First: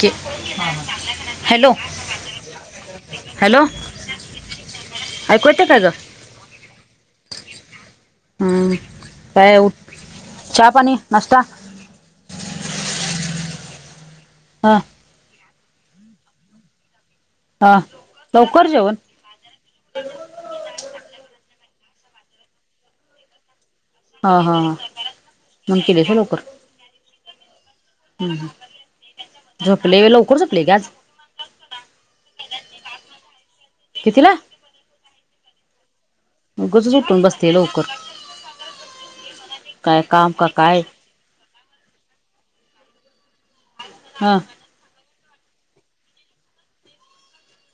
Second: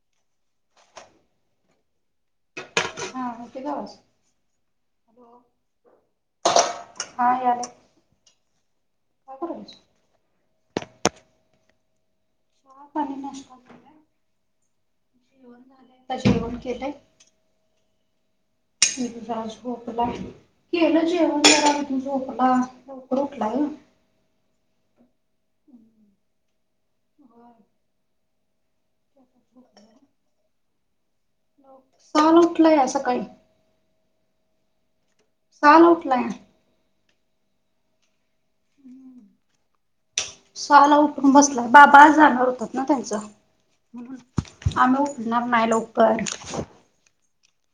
की, हा हा, हॅलो हा हॅलो, येतोय का आवाज? ऐकू येतय का ग? हा यायलाय. हं, काय ओ, चहा, पाणी, नाश्ता? चाहा, पाणी, नाश्ता केलाय हा. आता जेवण केलंय हा लवकर जेव तो जरा झोपला. केलं जेवण जरा झोपला लवकर उठलाय ओ. हा हा मंग केली का लवकर? बर. झोपलीय वय लवकर झोपलीय की आज. सहाला उठलाया सकाळी. कितीला? सहाला उठलाय. उगचच उटून बसतोय लवकर. काय काम का काय सहाला उठ ठुन बसला बाबा आज जाणार होतात ना त्यांच म्हणून. हां आम्ही उठनार नाय लवकर.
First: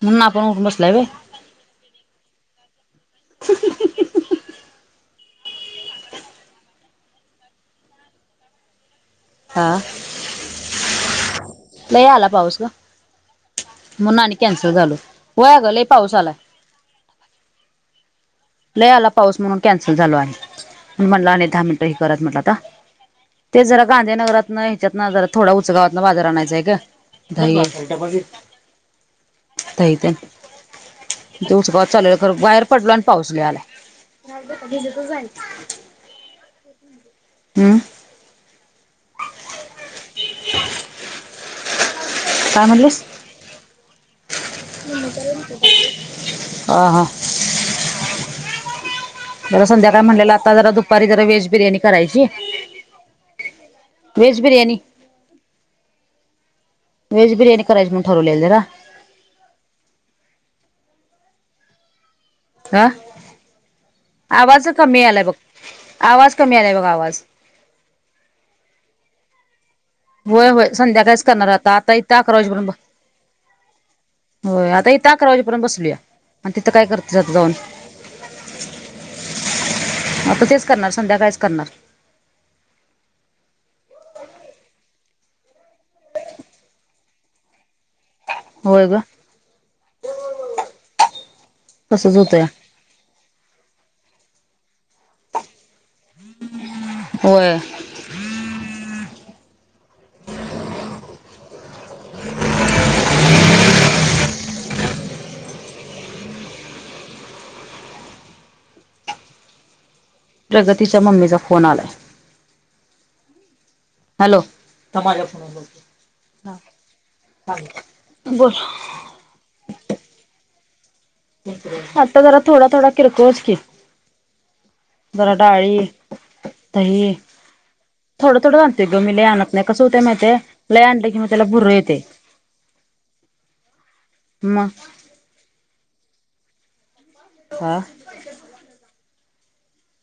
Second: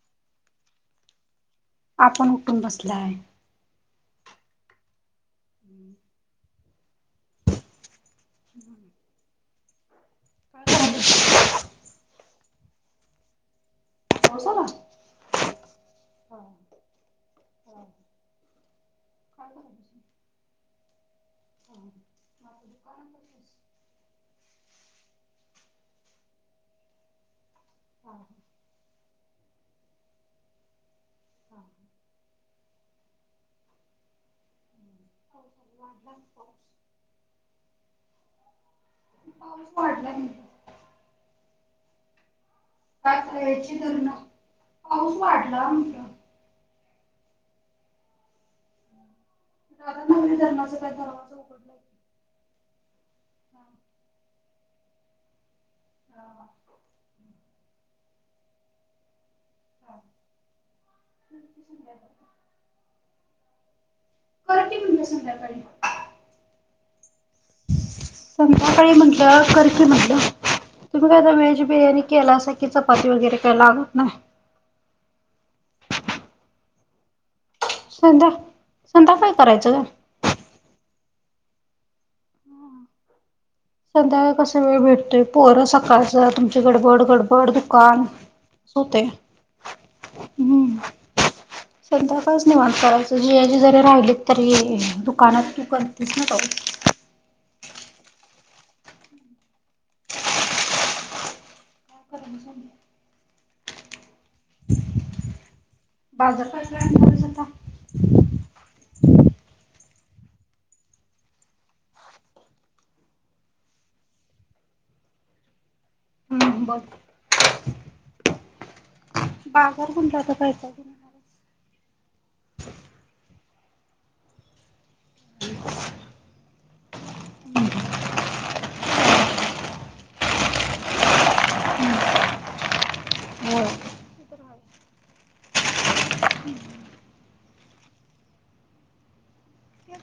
म्हनुन आपण उठून बसलाय वय. आपण उठून बसलाय. [inaudible] हा पाऊस नाही आला पाऊस गं. म्हणून आणि आला? कॅन्सल झालो वय आगं लय पाऊस आलाय. लय आला पाऊस म्हणून कॅन्सल झालो आणि म्हणून म्हटला आणि दहा मिनटं माझं हे करत म्हटलं आता. दुकानातच तेच जरा गांधीनगरातनं हेच्यातनं जरा थोडा उचगावातनं बाजार आणायंचाय गं. ताई ताई तेन. ऊसगावात चालल्यालो खर बाहेर पडलो आणि पाऊस लय आला. वाढला पाऊस हम्म. पडलं. काय म्हणलीस? [inaudible] पाऊस वाढला म्हटलं आ हा. जरा संध्याकाळी म्हटलेलं दादानगरी आता जरा धरणाचा काय दुपारी जरा दरवाजा वेज उघडला बिर्याणी करायची. वेज बिरयाणी. हा हा. व्हेज बिर्याणी करायची म्हणून ठरवलेली जरा. [inaudible] आ कर आवाज की कमी म्हटलं आलाय बघ संध्याकाळी आवाज कमी आलाय बघ आवाज. संध्याकाळी म्हंटलं करकी मग. होय होय तुम्ही काय संध्याकाळीच करणार व्हेज आता आता बिर्याणी इथं अकरा केलासा कि वाजेपर्यंत चपाती वगैरे काही लागत नाही. होय आता इथं अकरा वाजेपर्यंत बसलूया आणि तिथं काय करतीस आता जाऊन. संध्या संध्याकाळी करायचं गं. आता तेच करणार संध्याकाळीच करणार. संध्याकाळ कसा वेळ भेटतोय पोरं सकाळचं तुमची गडबड गडबड दुकान. होय ग. होते हम्म तसच होतय संध्याकाळच निवांत. करायच जी आणि जरा राहिली तरी दुकानात तू करतेस न कर. होय. [inaudible] बाजार काय काय आणनारयस आता? प्रगतीच्या मम्मीचा फोन आलाय. हॅलो, थांब माझ्या फोनवर बोलतो. हा हम्म बोल बोल. बाजार कोणता आता काय -काय करू. आता जरा थोडा-थोडा किरकोळ की. जरा डाळी, दही. थोडं- थोडंच आणतोय गं मी लई आणत नाही, कस हुतयं माहितेय लई आणलं कि मग त्याला भुरं येतयं. [inaudible] होय. मग. [unintelligible] हा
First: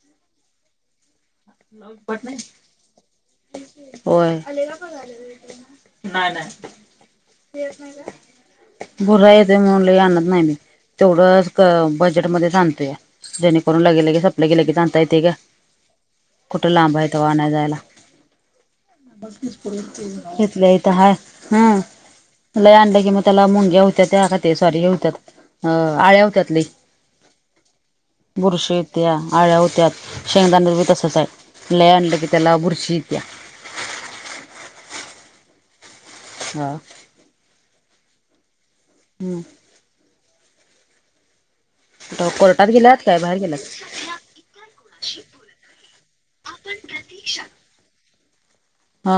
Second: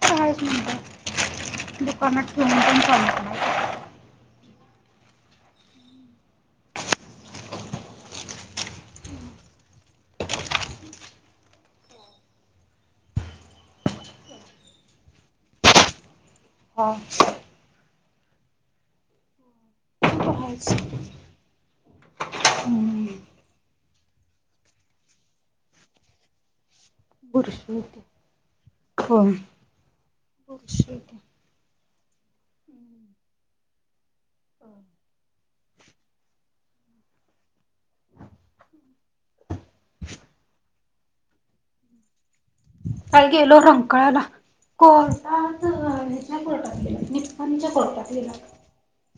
कामाचं म्हणलं दुकानात ठेवून पण चालत नाही. व्हयं, नाही नाही. बुरा येतोय म्हणून लय आणत नाही मी. तेवढंच बजेटमध्येच आणतोया जेणेकरून लगे -लगे सपलं की, लगेच आणता येतयं गं. कुठं हा लांब आहेे तवा आणाय जायाला, ते तर आहेच हिथल्या हित हाय. हं... लई आणलं हम्म की मग त्याला मुंग्या हुत्यात्या का ते सॉरी हे होत्यात आळ्या होत्यात लई. बुरशी येते बुरशी येत्या, होय आळ्या होत्यात, शेंगदाण्यात बी बुरशी तस येते लई आणलं की त्याला बुरशी ईत्या. हा. हु... [unintelligible] डॉ कट काल गेलो राहून. कळाला कोर्टात अ हेच्या कोर्टात गेलेला निपाणी च्या कोर्टात गेला होता. हा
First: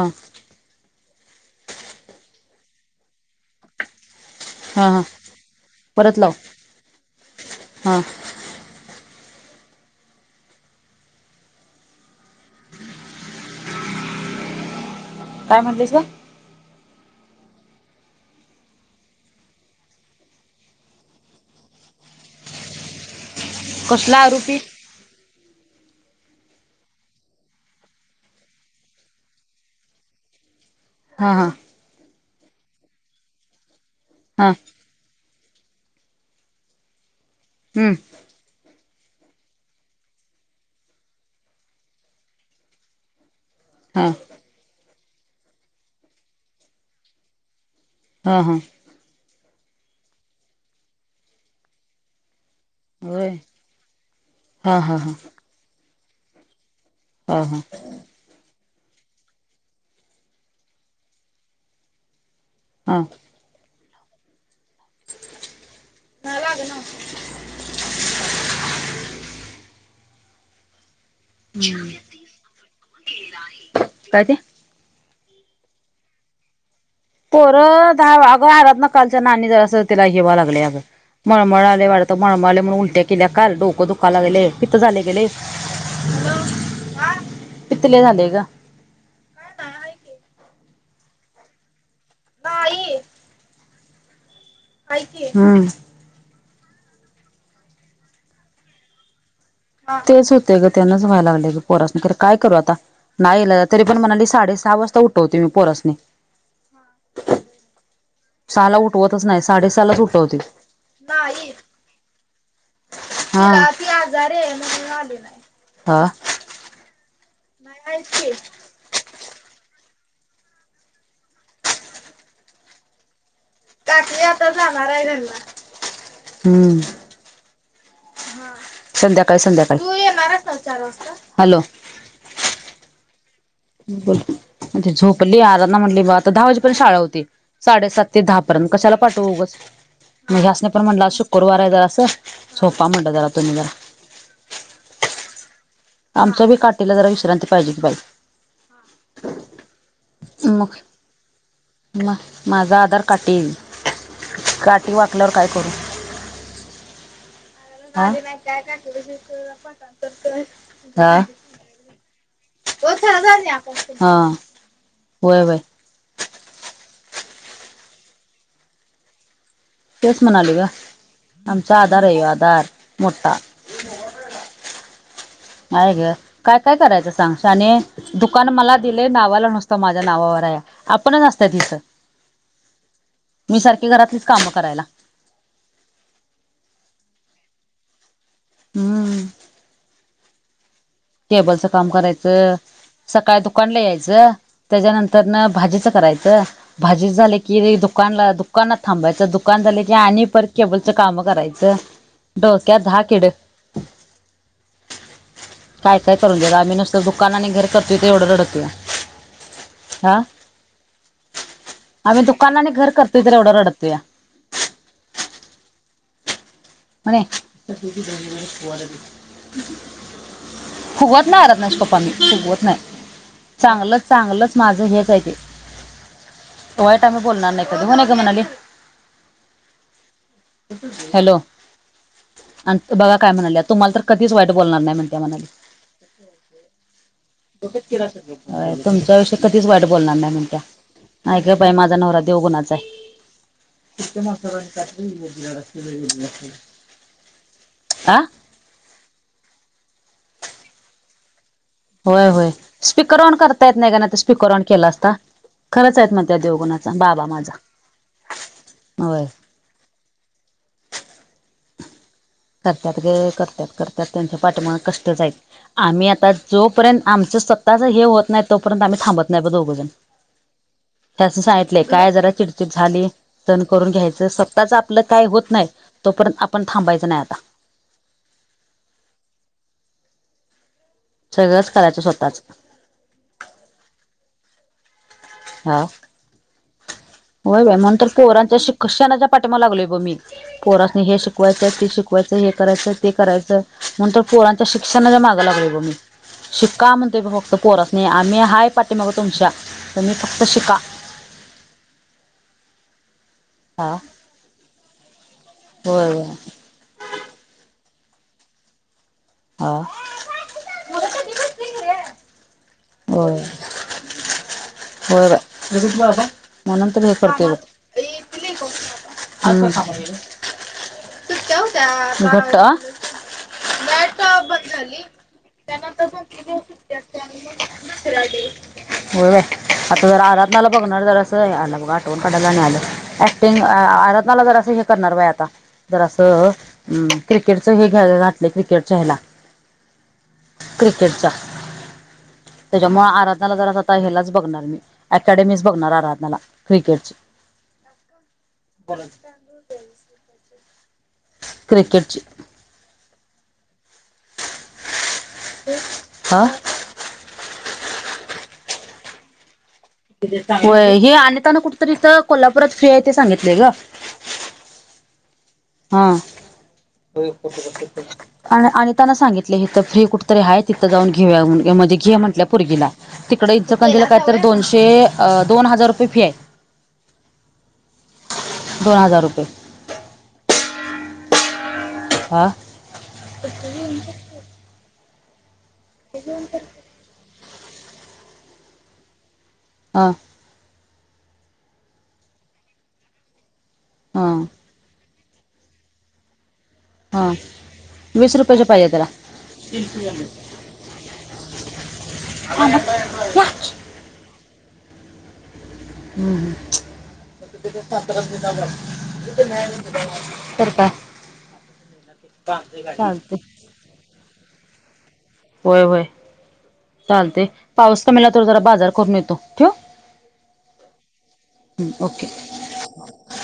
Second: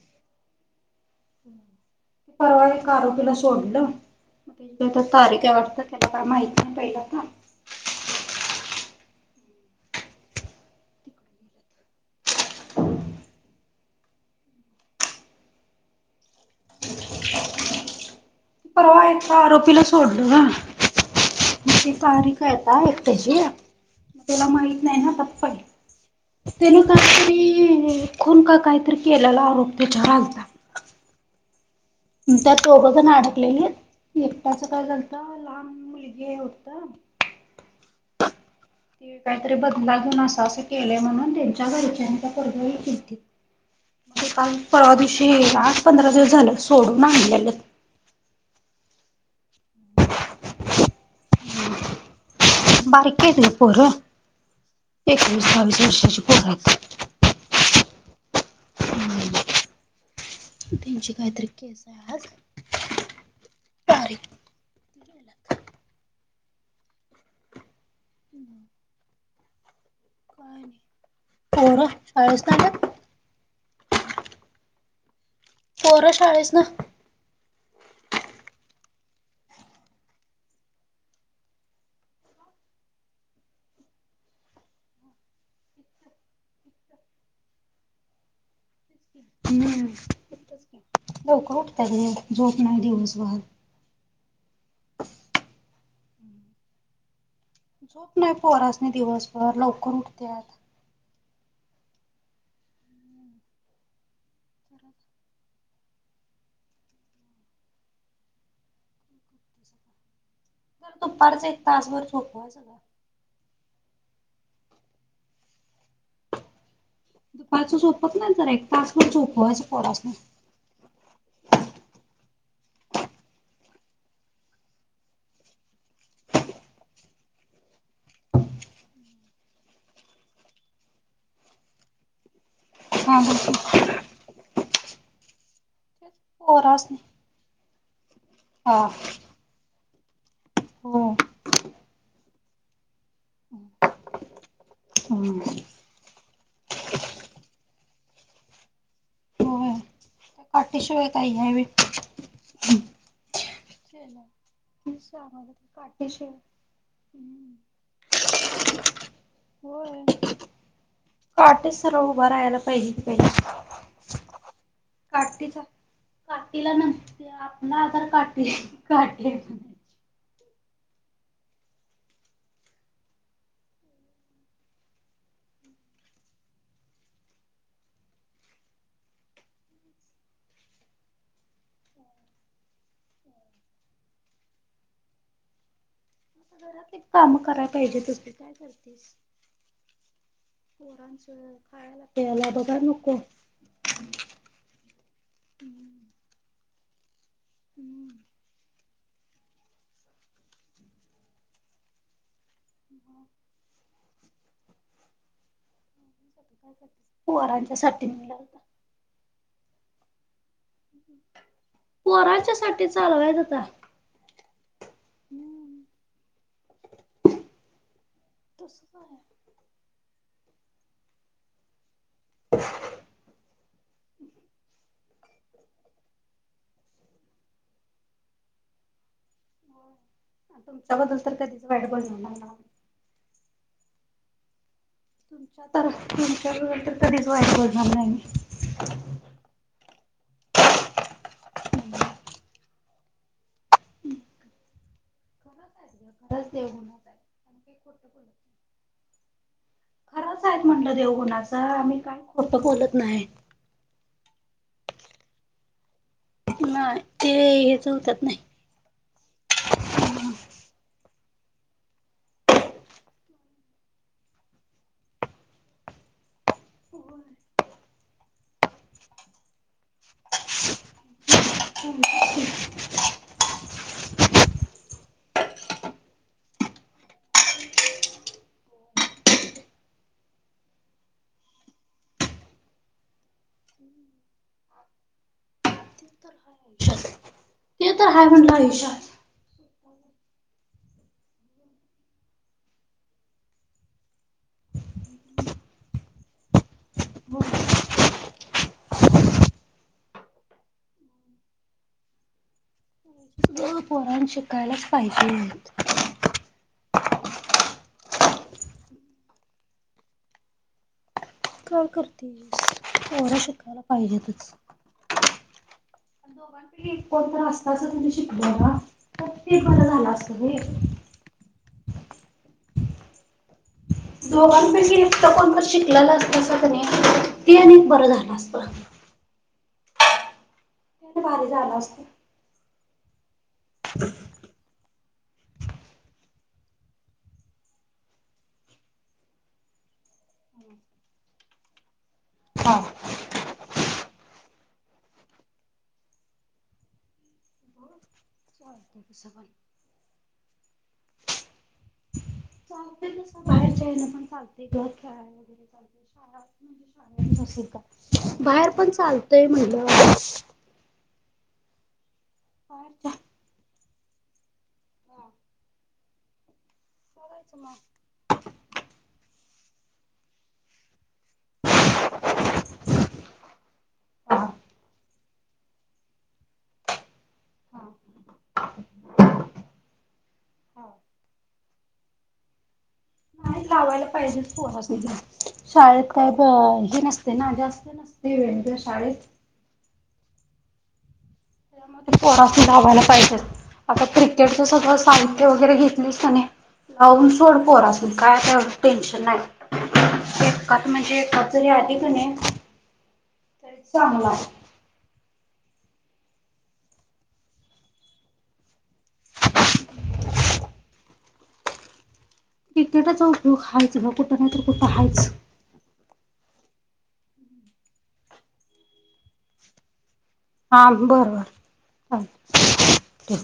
परवा एका आरोपीला सोडलं. मग ते हा जी हा काय तारीख हाय वाटतं त्याला परत काय लाव माहिती पहिजेल आता. हा [unintelligible] काय म्हणलीस गं? परवा एका आरोपीला सोडल गं, मग ती तारीख हाय आता एकटयाची. कसला तेला माहित [inaudible] तेन कायतरी खून का कायतरी केलेला आरोप तेच्यावर आलता. हां हां त्यात दोघंजण अडकलेलीत हा एकट्याच काय झालंत लहान मुलगी हाय वाढतं. हू... ती काहीतरी बदला घेऊन अस-अस केलयं म्हणून त्यांच्या घरच्यानी त्या पोरग्यावर हे केलतीत. हा ते काल, परवा दिवशी आठ -पंधरा दिवस झालं सोडून आणलेलंत. हा, हा. बारकी होय हायत गं पोरं हा हा हा एकवीस- बावीस वर्षाची पोरं हायत. हा, हा... त्यांची काईतरी केसाय आज. हा. तारीख. ना लाग ना हम् काय नी, पोरं शाळेस्तान काय ते. पोरं शाळेसनं. पोरं दहा अगं आरत ना कालच्या नानी जरासं तिला हे व्हा लागले अगं. मळमळळाले वाटत मळमळले म्हणून उलट्या केल्या काल डोकं दुखला लागेले पित्त झाले तेले. पित्त लय झालंय ग. हुं लवकर उठतय ग, झोप नाय दिवसभर. हाई कि, हम. झोप नाय पोरांसनी दिवस तेच होते ग तेनंच व्हाय लागले ग पोरासनी कर काय करू आता. नाईलाजा तरी पण मणाली साडे सहा वाजता जर उठवते मी पोरा सनी. सहा ला उठवतच नाय साडेसहा लाच उठवते. दुपारचं एक तासभर झोपवायच गा. ह, आजी आजारीये म्हूणन आली नाय. दुपारच झोपत नाईत जरा एक तास भर झोपवायचं पोरांसनी. रात्री आता जाणाराय घरला, हम्म. संध्याकाळ संध्याकाळ, तू येणारायस ना चार वाजता, हॅलो. हा हा हं. हं बोल, झोपली आराधना म्हणली ब आता दहा वाजेपर्यंत शाळा पोरासनी होती, साडेसात ते दहापर्यंत हा कशाला पाठवु ऊगच, म ह्यासनी पण म्हणलं हो आज शुक्करवाराय जरासं झोपा म्हणट जरा तुम्ही जरा हम. आमच्या बी काठीला जरा विश्रांती पायजे की बाई. होय त्या मग काठीशिवाय काही हायवे म माझा आधार काटी. [unintelligible] काठीशी. [inaudible] हा होय काठी सरळ उभा राहायला पाहिजे की पहिला [unintelligible] हा. होय होय काठीचा काठीला न अपना आधार काठी काठी तेच म्हणाले ग आमचा आधारे आधार मोठा. आये गे काय काय करायचं सांग शाने. दुकान मला दिलय नावाला नुसतं माझ्या नावावर हाय आपणच असतंय तिथं. मी सारखी घरातलीच कामं करायला. घरातलीच काम कराय पाहिजेतच की काय करतीस. हम्म टेबलचं काम करायचं बघा नको सकाळी दुकानला यायचं. त्याच्यानंतर न भाजीचं करायचं, भाजीच झालं की हम्म, दुकानला काय दुक् दुकानात थांबायचं, दुकान झालं की आणि परत केबलचं कामन करायचं, डोक्यात दहा किडं काय काय करून देत आम्ही नुसतं करतेस? दुकान आणि घर पोरांच्या करतुय त साठी एवढं निघालता रडतूया. हा आम्ही पोरांच्या दुकान आणि साठी घर करतोय तर एवढं रडतोया. हम्‌ मने. [unintelligible] तसंच आहे. फुगवत नाहीरस ना पप्पांना. फुगवत नाही चांगलच चांगलच माझं हेच आहे ते. वायट आम्ही बोलणार नाही कधी हो ना ग मनाले. तुमच्या बद्दल तर कधीच वाईट बोलणार नाही म्हणून. ती बघा काय म्हणाल्या तुम्हाला तर कधीच वाईट बोलणार नाही म्हण. तुमच्या तर तुमच्या विरूद्ध कधीच वाईट बोलणार नाही मी. व्हय तुमच्या विषयी कधीच वाईट बोलणार नाही म्हणत्या नाय ग बाइ माझा नवरा देवगुणाचा आहे. खरंच देव गुणाच आहे. आ [inaudible] खराच आहेस म्हटलं देवगुणाचा. होय होय स्पीकर ऑन करता येत नाय त्यांना नाही तर स्पीकर ऑन केला असता. खरंच आहेत म्हणत्यात देवगुणाचा नाही बाबा ते माझा हेच होतात नाही. होय. करत्यात ग करत्यात करत्यात त्यांच्या पाठीमाग कष्टच हाईत. आम्ही आता जोपर्यंत आमच स्वतःच हे होत नाय तोपर्यंत आम्ही थांबत नाय ब दोघंजण. त्यां सांगितलेय काय जरा चिडचिड झाली. सहन करून घ्यायचं स्वतःच आपलं काय होत नाय तोपर्यंत आपण थांबायच नाय आत्ता. [inaudible] सगळंच करायचं स्वतःच. हा, होय बा ते म्हनून तर हाय म्हणलं पोरांच्या आयुष्यात. शिक्षणाच्या पाठीमाग लागलोय ब मी. पोरसणी हे शिकवायचं ते शिकवायचं हे करायचं ते करायचं म्हनून तर पोरां''--'' त शिक्षणाच्या मागं लागलोय बघ मी. शिका म्हणतोय ब फक्त पोरासनी आम्ही हाय पाठी माग तुमच्या तुम्ही फक्त शिका. व्हय पोरांनी शिकायलाच पाहिजे. व्हय व्हय. हा, अगं चड्डी घाल. काय करतेस पोरं शिकायला पाहिजेतच. व्हय बाय जेवलीस पण आता. कोणत तर असता असा तुम्ही शिकलेल तर ते बरं झालं असत बाई. सुट्या होत्या [inaudible] का बंद दोघांपैकी झाली एक तर कोणतर त्यांना आता शिकलेला दोन असतं तीन असं दिवस का सुट्टी असत्या नाही आणि ते मग एक बरं दुसरा झालं असतं. दिवस. होय बाई आता जरा आराधना ला बघणार ज त्याने भारी असं आला झालं बघ असतं. आठवून काढायला आणि आलं. ते आ आ, आरधनाला जर असं हे करणार बाई आता. जर असं अ क्रिकेटच हे घ घातलं क्रिकेट. चा ह्याला क्रिकेटचा. हा. त्याच्यामुळे आराधनाला जरा तर हलाच बघणार मी अकॅडमीच बघणार आराधनाला क्रिकेटची. हो, तसं पण क्रिकेटची. चालते तस बाहेरच्या येन पण चालते घ खेळा वगैरे चालते शाळा. हा [inaudible] का बाहेर पण चालतय म्हणलं होय हे अनितान कुठ तरीथ कोल्हापुरात फ्री आहे बाहेरच्या ते सांगितलंय ग. हा, हा बघायचं मग [unintelligible] आणि अनिताना सांगितले हीथ फ्री कुठेतरी आहेय तिथं जाऊन घे. घे म्हंटल्या पुर्गीला तिकडे इचकरंजीला काय तर हा. दोनशे. अ दोन हजार रुपये फी आहे हा दोन हजार रुपये. हो हा नाही लावायलं पाहिजे पोरस [unintelligible] शाळेत काय ब हे नसते ना जास्त नसते वेळ शाळेत. हां. त्यामध्ये पोरास लावायला पाहिजेच आता हा क्रिकेटचे सगळं साहित्य वगैरे घेतलीस का नाही हा लावून सोड पोरासी वीस काय रुपयाचे तेवढ्या पाहिजे त्याला टेन्शन नाय. एकात म्हणजे एखाद जरी आली क नाही तरी चांगला. हम्म हम्म. तिथं ते सातार्यात नीजागाव [unintelligible] करता. [inaudible] क्रिकेटाचा उपयोग हायच भाऊ कुठं नाही तर कुठं आहेच. व्हय व्हय. चालते पाऊस कमीला तर जरा बाजार करून येतो ठेऊ? हा बरं बरं ओके चालेल ठेव.